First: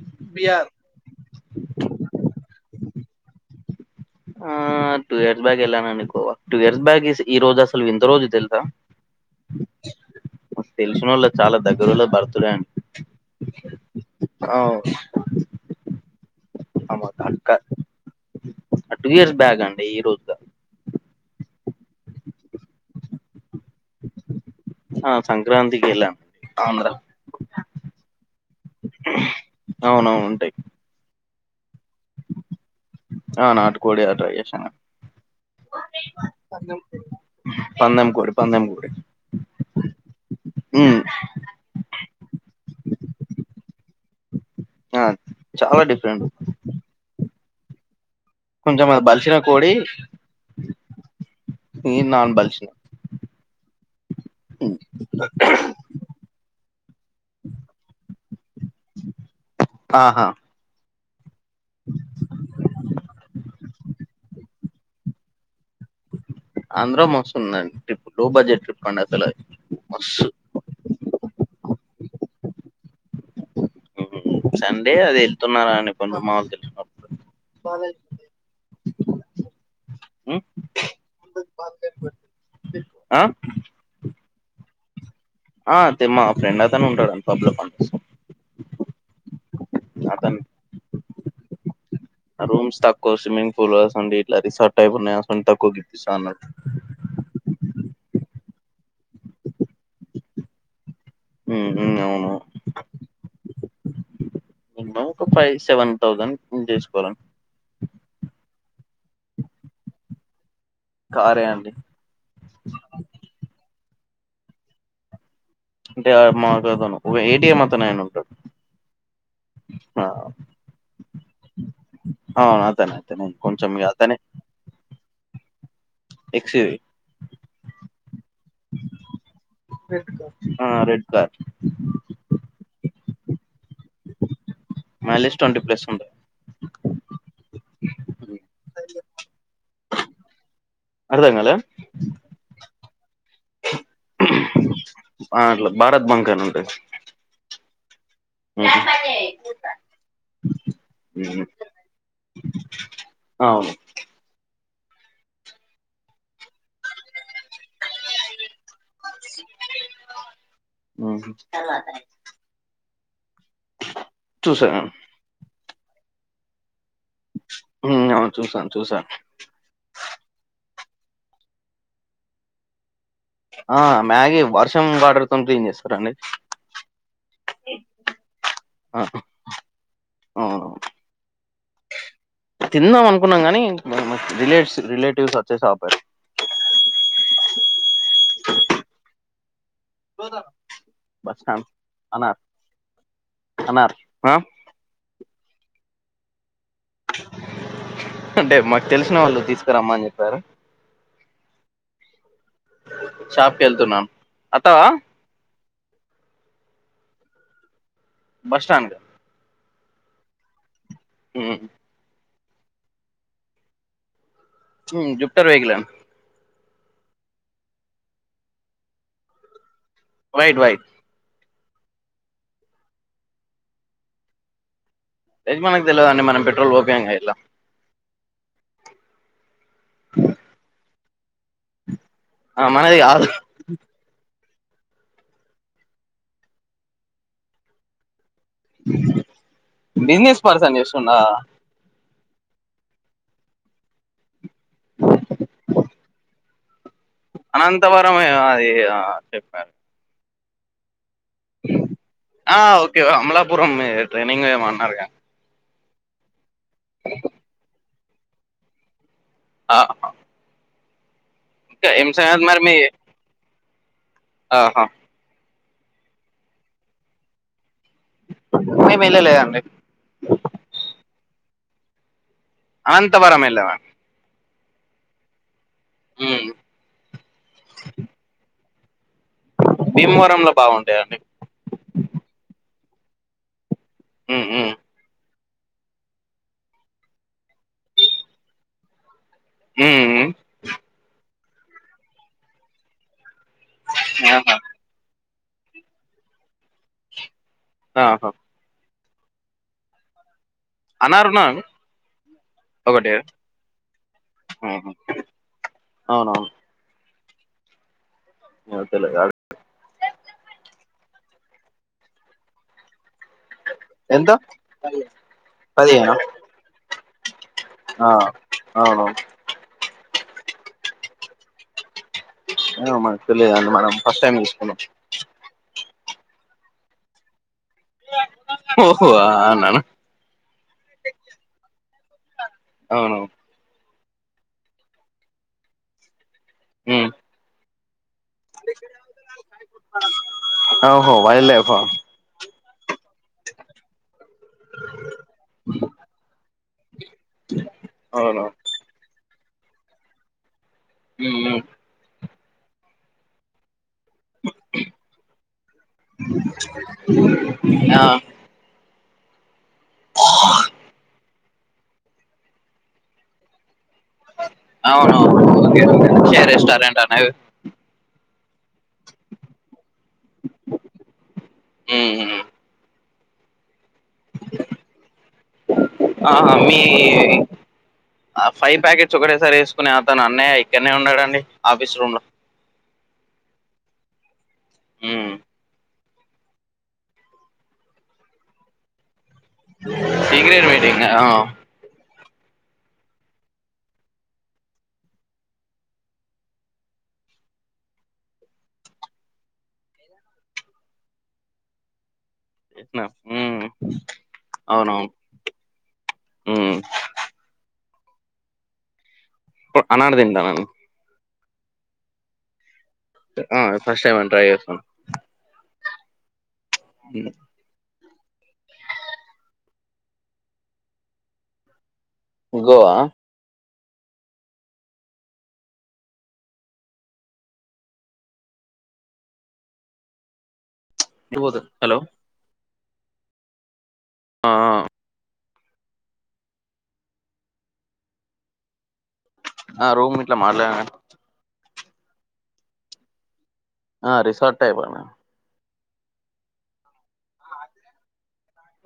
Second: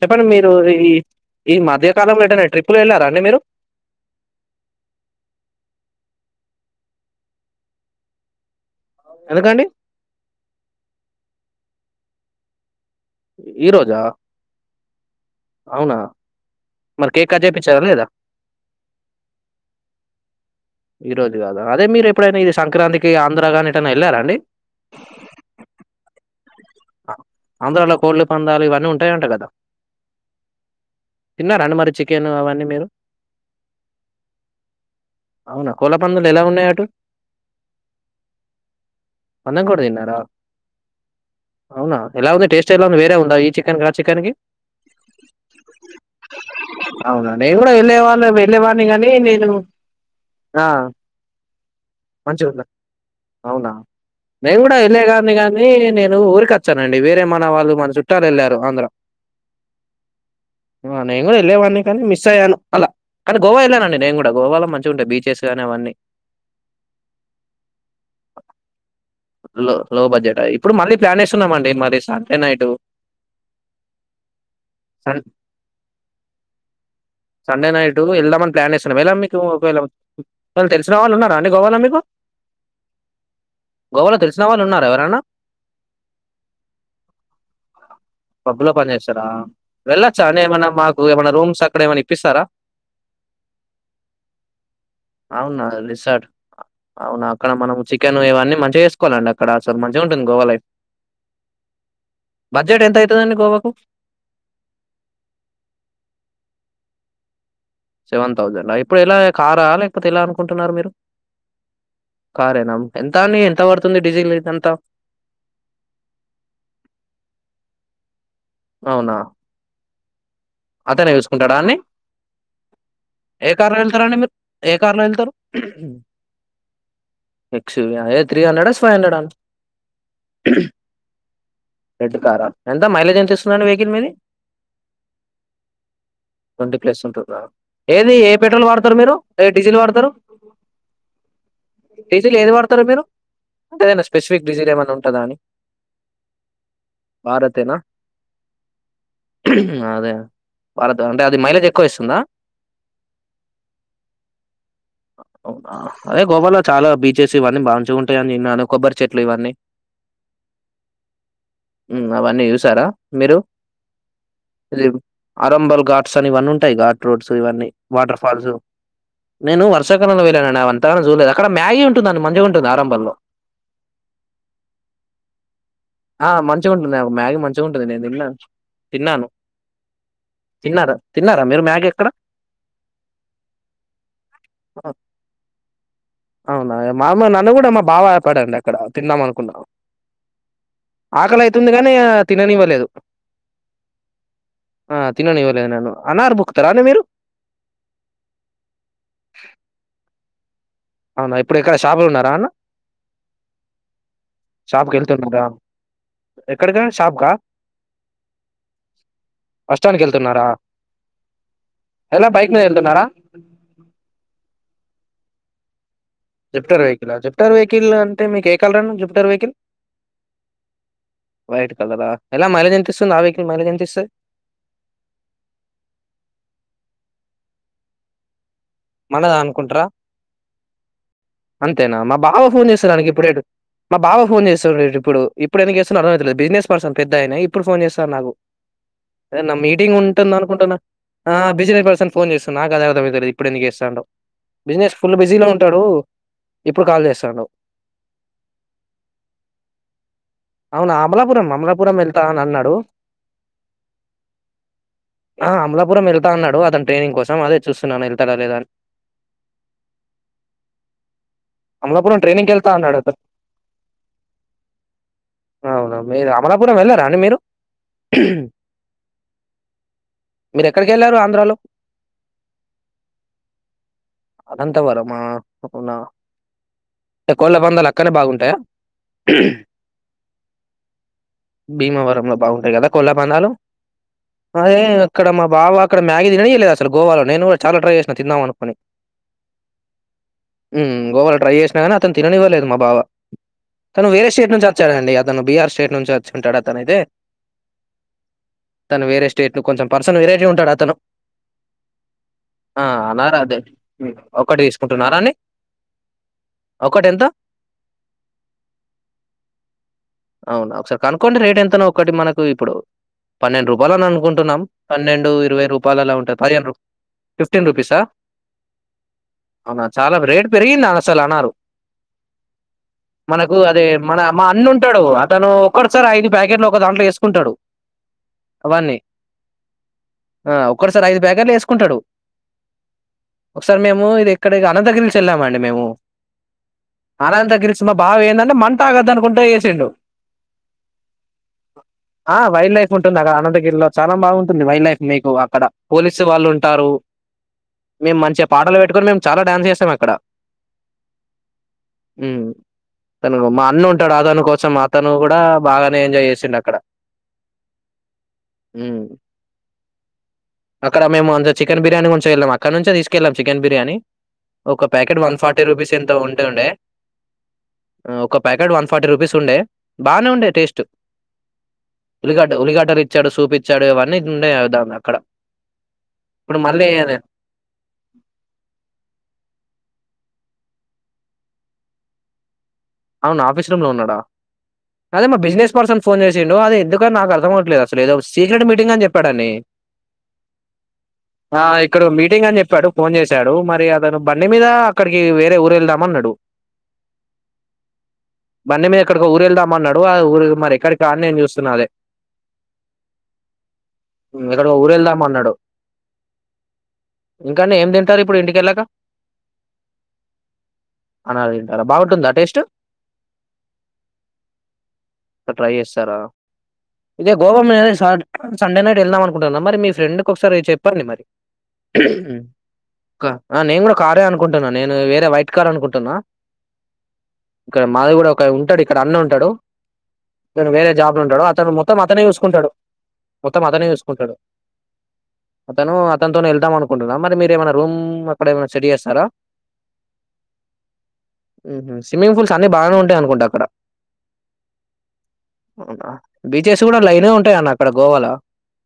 చెప్పండి మీరు ఈ ఈ మధ్యకాలంలో ఏటైనా ట్రిప్ ప్పులు వెళ్ళారా అండి మీరు ఆ టూ ఇయర్స్ బ్యాక్ వెళ్ళానునుకో టూ ఇయర్స్ బ్యాక్ ఈ రోజు అసలు వింత రోజు తెలుసా ఎందుకండి మాకు తెలిసినోళ్లది చాలా దగ్ ఈ ఊర్లో భర్తుడే అండి ఈ రోజా అవునా ఆమ మరి మాకు కేక్ కట్ అక్క చేపిచ్చారా లేదా టూ ఇయర్స్ బ్యాక్ అండి ఈ రోజు గాదు ఈ రోజు గాదా అదే మీరు ఎప్పుడైనా ఇది సంక్రాంతికి ఆంధ్ర గాని ఎటైనా వెళ్ళారా అండి ఆ సంక్రాంతికి ఎల్లాం ఆంధ్రాలో కోళ్ళు పంద్యాలు ఇవన్నీ ఉంటాయంట కదా అవునవును ఉంటాయి తిన్నార అండి మరి చికెన్ అవన్నీ మీరు ఆ నాటు కోడి అట్టా జేషినం అవునా కోళ్ల పందాలు ఎలా ఉన్నాయి అటు పందెం కోడి పందెం కోడి పందెం కోడి తిన్నారా ఉ అవునా ఎలా ఉంది టేస్ట్ ఎలా ఉంది వేరే ఉందా ఈ చికెన్ కి ఆ చికెన్ కి ఆ చాలా డిఫరెంట్ అవునా నేను గుడా వెళ్లేవా [unintelligible] వెళ్ళేవాన్ని కొంచెం అది గాని బలిసిన నేను కోడి ఆ ఇది నాన్ మంచి గుందా బలిసిన అవునా నేను కూడా వెళ్ళ గాన్ని కాని నేను ఊరిక అండి వేరే మన వాళ్ళు మన చుట్టాలు ఎళ్ళారు ఆంధ్ర ఆహా ఆ నే ను వెళ్ళవాడినె కానీ మిస్ అయ్యాను అలా కానీ గోవా వెళ్ళానండి నేను కూడా గోవాలో మంచి డ బీచెస్ కానీ అవన్నీ ఆంధ్ర మస్తు ఉందండి ట్రిప్ లో బడ్జెట్ ట్రిప్ అండి అసలు మస్తు వున్నామండి మరి సండె నైటు సండే అది వెళ్తున్నారా అని [unintelligible] వేళ మీకు ఒకవేళ ఉమ్, ఎవరన్న తెలిసిన వాళ్ళు ఉన్నారా అండి గోవాల మీకు ఆ గోవాలో తెలుస్ తెలిసినవాళ్ళు ఉన్నారు ఎవరన్నా ఆ అతి మా ఫ్రెండ్ అతనే ఉంటాడు పబ్బలొ పనిచేస్ పబ్బులో పని చేస్తారా వెళ్ళొచ్చా అతను అండి ఏమైనా మాకు ఏమైనా రూమ్స్ అక్కడ ఏమైనా ఇప్పిస్తారా రూమ్స్ తక్కువ స్విమ్మింగ్ పూల్ అండి ఇట్లా రిసార్ట్ టైప్ ఉన్నాయ అవునా తక్కువ [unintelligible] రిసార్ట్ అన్నాడు అవునా అక్కడ మనం చికెన్ ఇవన్నీ మంచిగా చేసుకోవాలండి అక్కడ అసలు మంచిగుంటుంది గోవా లైఫ్ ఉ ఉ అవును బడ్జెట్ ఎంత అవుతుందండి గోవాకు మినిమం ఒక ఫైవ్ సెవెన్ థౌసండ్ తీసుకోవాలం సెవెన్ థౌజండ్ అయ్ ఇప్పుడు ఎలా కారా లేకపోతే ఎలా అనుకో [unintelligible] మీరు కారే అండి కారేనా ఎంత అండి ఎంత పడు తుంది డీజిల్ ఇదంతా అంటే మా కతను ఒగ ఏటిఎం అతనాయన ఉంటాడు అవునా ఆ అతనే చూసుకుంటాడు అన్ని అవును అతనే అతనే ఏ కొంచెం కార్లో ఇగ అతనే వెళ్తారండి మీరు ఏ కార్లో వెళ్తారు ఎక్స్వి ఎక్స్వి అ త్రీ హండ్రెడ్ ఫైవ్ హండ్రెడ్ అండి రెడ్ కార్ రెడ్ కారా ఎంత మైలేజ్ ఎంత ఇస్తుందండి మది మైలేజ్ ట్వంటీ ప్లస్ ఉంటది ట్వంటీ ప్లస్ ఉంటు రా ఏది ఏ పెట్రోల్ వాడతారు మీరు ఎ డీజిల్ వాడతారు అర్థం కాలే డీసిల్ ఏది వాడతరు మీరు అంటే ఏదైనా స్పెసిఫిక్ డడిజిల్ ఏమన్నా ఉంటందా అని అట్లా భారత్ ఏనా ఊ ఉ అదే భారత్ అంటే అది మైలేజ్ ఎక్కువ ఇస్తుందా అవును ఆ అదే గోవాలో చాలా బీచెస్ ఇవన్నీ బాంచుగుంటాయని వినను కొబ్బరి చెట్లు ఇవన్నీ ఉమ్. ఊ అవన్నీ చూసారా మీరు టూ సెవెన్ అరంబల్ గాట్స్ అని ఇవన్నీంటాయిఘాట్ రోడ్స్ ఇవన్నీ ఉమ్, వాటర్ అవును ఫాల్స్ చూసాను చూసాను నేను వర్షాకాలంలో వెళ్ళానవన్ తనని జూలేదు అక్కడ మ్యాగీ ఉంటుందండి మంచిగుంటుంది ఆరంభల్లో ఆ మ్యాగీ వర్షం వాటర్తో క్లీన్ చేస్ ఆ మంచిగా ఉంటుంది నాకు ఒక మ్యాగీ మంచిగా ఉంటుంది నేను తిన్నా ఆ! తిన్నాను అవును. తిన్నారా తిన్నారా మీరు మ్యా తిందాం అనుకున్నాం కాని మ రిలేటివ్స్ వచ్చేసాపారు అవునా మా నన్ను కూడా మా బావ ఆపడండి అక్కడ తి ఇదామనుకున్న బస్ ఆకలి స్టాండ్ ఐతుంది కానీ అన్నారు, తిననివ్వలేదు అన్నారు. ఆ! ఆ తిననివ్వలేదు నను అనార్భుక్ అంటే మాకు తెలిసిన వాళ్ళు తీసుకురమ్మ అని చెప్పి సరే అవునా ఇప్పుడు ఎక్కడ షాపులు ఉన్నార అన్న షాప్‌కెళ్తున్నాను. అత్తవా? షాప్కి వెళ్తునరా ఎక్కడికన్న షాప్కా బస్ స్టాండ్ కూ బస్టాండ్కి వెళ్తున్నారా హ ఎలా బైక్ లో వెళ్తున్నార ఊ జుప్టర్ వెహికల్ ఆ జిప్టార్ వెహికల్ జిప్టార్ వెహికల్ అంటే మీకు ఏ కలరాండి జుప్టార్ వెహికల్ వయిట్ వయిట్ వైట్ కలరా ఎలా మైలేజ్ ఎంత ఇస్తుంది ఆ వెహికల్ మైలేజ్ ఎంత ఇస్తుంది ఏది మనకు తెలవదండి మనం పెట్రోల్ పోపియంగా ఇట్లా మనదా అనుకుంట్రా అంతేనా మ బావ ఆ! ఫోన్ చేస్తా మనది దానికి కాదు. ఇప్పుడేడు మా బావ ఫోన్ చేస్ ఇప్పుడు ఇప్పుడు ఎందుకు చేస్తున్నాడో అర్థమవుతలేదు బిజినెస్ పర్సన్ పెద్దాయన ఇప్పుడు ఫోన్ చేస్తారు నాకు ఏదైనా మీటింగ్ ఉంటుంది బిజినెస్ పర్సన్ అనుకుంటాన్నా చేస్తుండా? ఆ బిజినెస్ పర్సన్ ఫోన్ చేస్తున్నా నాకు అదే అర్థమైతది ఇప్పుడు ఎందుకు చేస్తాండో బిజినెస్ ఫుల్ బిజీలో ఉంటాడు ఇప్పుడు కాల్ చేస్తాండు అనంతవరం అయ్య అది చెప్పారు అవునా అమలాపురం అమలాపురం వెళ్తా అని ఆ అన్నాడు ఓకే అమలాపురం ఏదో ట్రెనింగ్ ఏమో అన్నారు గా పురం వెళ్తా అన్నాడు వద్దంటే కోసం అదే చూ [unintelligible] వత్తారా లేదా అని ఆ అమలాపురం ట్రైనింగ్ కి వెళ్తా అన్నాడు అతను ఆహా అవునా మీరు అమలాపురం వెళ్లారా అండి మీరు మేము వెళ్ళలేదండి మీరు ఎక్కడికి వెళ్ళారు ఆంధ్రాలో అనంతవరం వెళ్ళెవండి అనంతవరమా అవునా ఉమ్ కోళ్ళ పందాలు అక్కనే బాగుంటాయా భీమవరంలో బాగుంటాయండి భీమవరంలో బాగుంటాయి కదా కోలా బాణాలు ఉమ్ ఉమ్ అయే అక్కడ మాకు బావా అక్కడ మ్యాగీ తిననీయలేదు అసలు గోవాలో నేను చాలా ట్రై చేసినా తిందాం అనుకుని ఉమ్ ఉమ్ హు గోవాలో ట్రై చేసినా కానీ అతను తిననివ్వలేదు మా బావ తను వేరే స్టేట్ ఆహా నుంచి వచ్చడండి తను బీహార్ స్టేట్ నుంచి వచ్చుంటాడు తన అయితే ఆహా తను వేరే స్టేట్ కొంచెం పర్సన్ వెరైటీ ఉంటాడు అతను అన్నారున్న ఆ నాది అదే ఒకటి ఉహు తీసుకుంటు అండి ఒక్కటి ఎంత అంతేలే కనుక్కొండి రేట్ ఎంతనో ఒకటి మనకు ఇప్పుడు పన్నెండు రూపాయలు ఎంత అనుకుంటున్నాం పన్నెండు ఇరవై పదిహేనా రూపాయలులాంటంది పదిహేను ఫిఫ్టీన్ రూపీస్ ఆ అవును అవునా చాలా రేట్ పెరిగిందిని అసలు అన్నారు ఏమో మనకు తెలియదండి అదే మనం మన ఫస్ట్ టైం మా అన్న చూసుకున్నాం ఉంటాడు అతను ఒక్కడు సార్ ఐదు ప్యాకెట్లు ఒక దాంట్లో వేసుకుంటాడు అవన్నీ ఓహో అవునా ఆ ఒకటే సారీ ఐదు ప్యాకెట్లు వేసు ఉంటాడు అవును మేము ఇది ఎక్కడ అనంతగిరి సైడ్ వెళ్ళామండి మేము ఉమ్ అనంతగిరి సైడ్ బావ ఏందంటే మందు తాగద్దు అనుకుంటే ఎసిండు ఓహో వైల్డ్ లైఫ్ ఆ వైల్డ్ లైఫ్ ఉంటుంది అడ అనంత గిరిలో చాలా బాగుంటుంది వైల్డ్ లైఫ్ మీకు అక్కడ పోలీసు వాళ్ళు ఉంట హు మేము అవును మంచి పాటలు పెట్టుకొని మేము చాలా డ్యాన్స్ చేస్తాం అక్కడ ఆ హు తను మా అన్న కోసం అతను కూడా బాగానే ఎంజాయ్ చేసిండు అక్కడ ఆ హు అక్కడ మేము అంత చికెన్ బిర్యానీ కొంచె వెళ్ళాము అక్క నుంచే తీసుకెళ్ళం చికెన్ బిర్యానీ ఒక అవును packet one forty okay rupees okay ఎంతో ఉంటే అక్షయ ఉండే రెస్టారెంట్ అనేది ఒక ప్యాకెట్ వన్ ఫార్టీ రూపీస్ ఉండే బాగా ఉండే టేస్ట్ ఉమ్ ఉలిడ ఉమ్ ఉల్లిగడలు చెడచుపి చడువి ఇవన్నీ ఇది ఉన్నాయిదాం అక్కడ ఆహా ఇప్పుడు మీ మళ్ళీ ఆ ఫైవ్ ప్యాకెట్స్ ఒకటేసారి వేసుకునే అతను అన్నయ్య ఇక్కడనే ఉన్నాడంండి ఆఫీస్ రూమ్ లో అవును ఆఫీస్ రూమ్ లో ఉన్నాడా అదే ఉమ్, మా బిజినెస్ పర్సన్ ఫోన్ చేసిండడు అది ఎందుకు నాకు అర్థమవ్వట్లేదు అసలు ఏ సీక్రట్ మీటింగ్ అ చెప్పి సీక్రెట్ మీటింగ్ ఆ ఇడ మీటింగ్ అని చెప్పాడు ఫోన్ చేశాడు మరి అతను బండి మీద అక్కడికి వేరే ఊరు వెళ్దాం అన్నాడు బండిమీద ఎక్కడికో ఊరెల్దాం అన్నాడు, ఆ ఊరు మరి ఎక్కడికా అని నేను చూస్తున్నా అదే. చేసినా. ఉమ్ ఎక్కడికో అవునవును ఊరెళ్దాం అన్నాడు, ఉమ్ ఇంకా నేం దెల్ [unintelligible] ఇప్పుడు ఇంటికెళ్లాక? ఒ అనార్ తిందావనీ. అనార్ తింటారా, బావుంటుందా టేస్ట్? ఆ ఫస్ట్ టైం అండి ట్రై చేస్తం. చార ఇదే గోవా మేహే సాద్ సండే నైట్ ఎళ్దాం అనుకుంటున్నా మరి, మీ ఫ్రెండ్ కు ఒకసారి చెప్పండి మరి. గోవా క ఆ నేంగూడా కారే అనుకుంటున్నా, నేను వేరే వైట్ కార్ అనుకుంటున్నా. ఇక్కడ మాది కూడా ఒక ఉంటాడు ఇక్కడ అన్న ఉంటాడు. అతను వేరే జాబ్ లో ఉంటాడు, పోదు. అతను మొత్తం హలో అతనే చూసుకుంటాడు. మొత్తం అతనే చూస్ కుంటడు. ఆ అతను అతనితోనే వెళ్దాం అనుకుంటున్నా మరి మీరు ఏమైనా రూమ్ అక్కడ ఏమైనా సెట్ చేస్తారా? ఆ రూమ్ ఇట్ల మాట్లా హ్మ్హు స్విమ్మింగ్ పూల్స్ అన్నీ బానే ఉంటాయనుకుంట అక్కడ. ఆ రిసార్ట్ టైప్. అవునా బీచెస్ గుడా లైన్ గా ఉంటాయి అన్న అక్కడ గోవాలో.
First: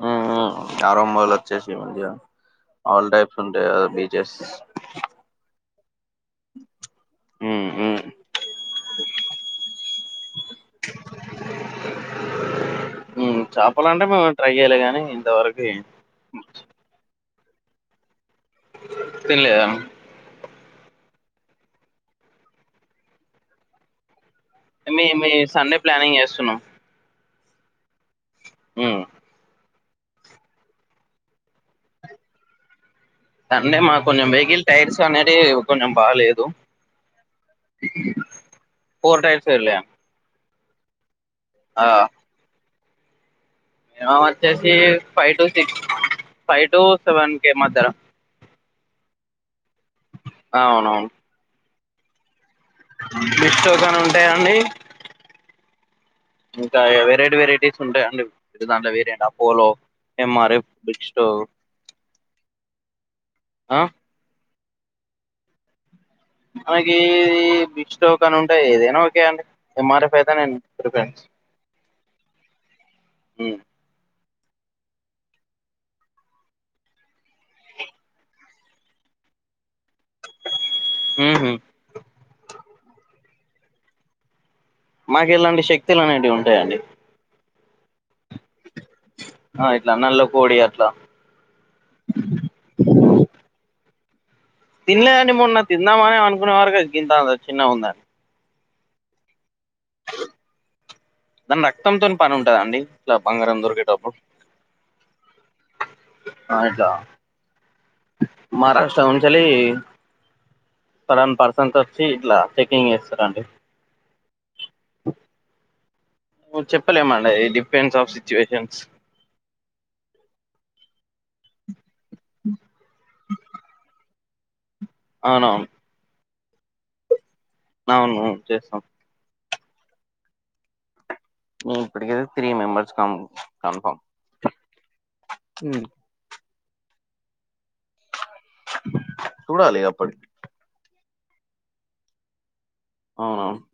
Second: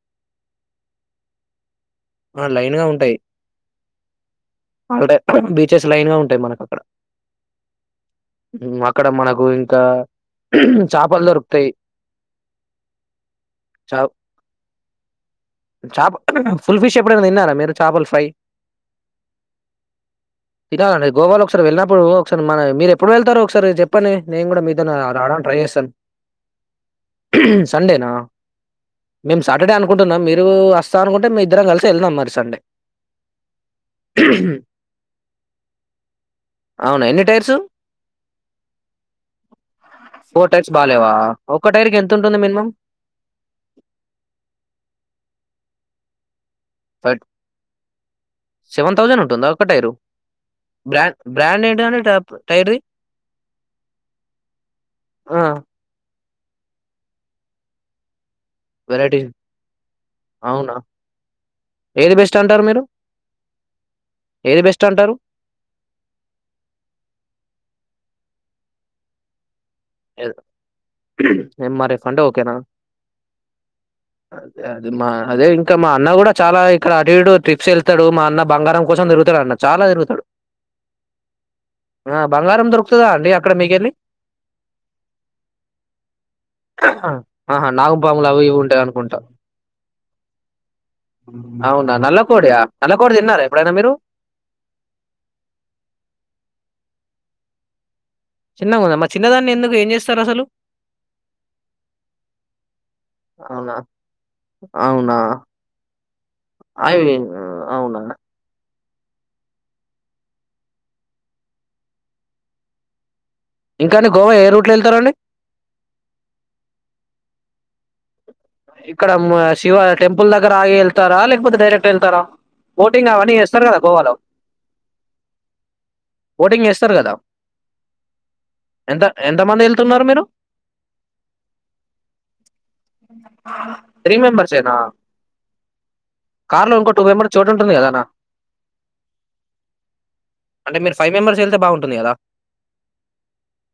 ఆ ఆ ఆరోమ్మాల్ ఒచ్చేషినై మంచిగా ఆ, లైన్ గా ఆల్ ఉంటాయి టైప్స్ ఉంటయి కదా బీచెస్. ఆల్రె బీచెస్ లైన్ గా ఉంటాయి మనకు అక్కడ. ఉమ్ ఉమ్ అక్కడ మనకు ఇంకా చాపలు దొరుకుతై, ఉమ్ చేపలు చా అంటే మేము ట్రై చేయలే గాని ఇంతవరకు చాప ఫుల్ ఫిష్ ఎప్పుడన్న తిన్నా మీరు చాపలు ఫ్రై. తిన్లేదా? ఇదా అండి గోవాలో ఒకసారి వెళినప్పుడూ ఒకస మన మీరు ఎప్పుడు వెళ్తారో ఒకసారి చెప్పండి? నేను గుడా మీతోనే మీ ఆ మీ రావడానికి ట్రై సండే చేస్తన్. ప్లానింగ్ సండేనా? ఆ అక్కడే అనుకుంటున్నా, మీరూ వస్తా అనుకుంటే మీఇద్దరం కలిసి ఎళ్దాం మరి సండే. సండే మాకు కొంజెం వెహికిల్ టైర్స్ అనేటీ కొంజెం బాలేదు. అవునా ఎన్ని టైర్స్ ఫోర్ టైర్స్ ఎర్లయా? ఫోర్ టైప్స్ బాలేవా ఒక్క టైర్కి ఎంతుంటుంది మినిమమ్ మినిమమొచ్చేసి five to six five to five seven కే మద్యలో సెవెన్ థౌజండ్ ఉంటుందా టైరు బ్రాడ్ం టాబ్ మిస్ో కాని ఉంటాయాండి ఆ ఇంకా వెరైటీ వెరైటీస్ ఉంటాయంండి ఇదాంట వేర వెరైటీ ఏంటపోలో ఏ మా అవునా బట ఏది బెస్ట్ అంటారు మీరు ఏది బెస్ట్ అంటారు మనకి బిస్టో క అని ఉంటాయి ఏదైనా ఓకే అండి ఎంఆర్ఎఫ్ అయితే నేను ప్రిఫరెన్స్ ఎం ర్ ఫండ్ ఓకేనా అదే అదే అదే ఇంకా మా అన్న గూడా చాలా ఇక్కడ అటు ఇటు ట్రిప్స్ యెళ్తాడు మా అన్న బంగారం కోసం తిరుగుతాడు అన్న చాలా దరుగుతాడు హ ఆ బంగారం దొరుకుతుదా అండి అక్కడ మీకెళ్ళి మాకు ఇలాంటి శక్తులు అనేవి ఉంటాయండి ఆహా నాగుపాములవి ఇవి ఉ అనుకుంటా ఆ, ఇట్లా నల్ల కోడి అట్లా అవునా నల్లకోడియా నల్లకోడి తిన్నారా ఎప్పుడైనా మీరు తినలేదండి మొన్న తిందామని అనుకునే వరకి గింత అ చిన్న ఉందని చిన్న ఉందమ్మా చిన్నదాన్న్ని ఎందుకు ఏం జేస్తారు అసలు దాని రక్తంతోని పని ఉంటదండి ఇట్లా బంగారం అవునా దొరికేటప్పుడు అవునా ఆ ఇట్లా అవి అవునా ఉంచలి సలాన్ పర్సన్ వచ్చి ఇట్లా చెకింగ్ చేస్తారుండి ఇంకాని గోవా ఎయిర్ూట్ ను చెప్పలేమండ ఏది పన్ సాఫ ఇక్కడ శివ టెంపుల్ దగ్గర ఆగి వెళ్తారా లేకపోతే డైరెక్ట్ వెళ్తారా బోటింగ్ అవని చేస్తారు కదా గోవాలో అవునవును బోటింగ్ చేస్తారు కదా అవునువు చేస్తాం ఎంతమంది వెళ్తున్నారు మీరు మీ ఇప్పుటికి త్రీ మెంబర్స్ కా త్రీ మెంబెర్స్ఎన కార్లో ఇంకో టు మెంబెర్ చోట్ ఉంటుంది కదానా చూడాలి అప్పటికి అంటే మీరు ఫైవ మెంబర్స్ ఎళ్తే బాగుంటుంది కదా అవునవును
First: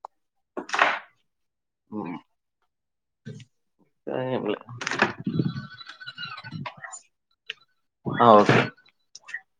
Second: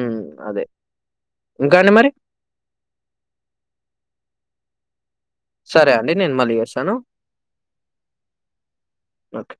ఉ అదే ఇంకా అండి మరి [unintelligible] లే సరే అండి నేను మళ్ళీ చేసాను ఆ, ఓకే ఓకే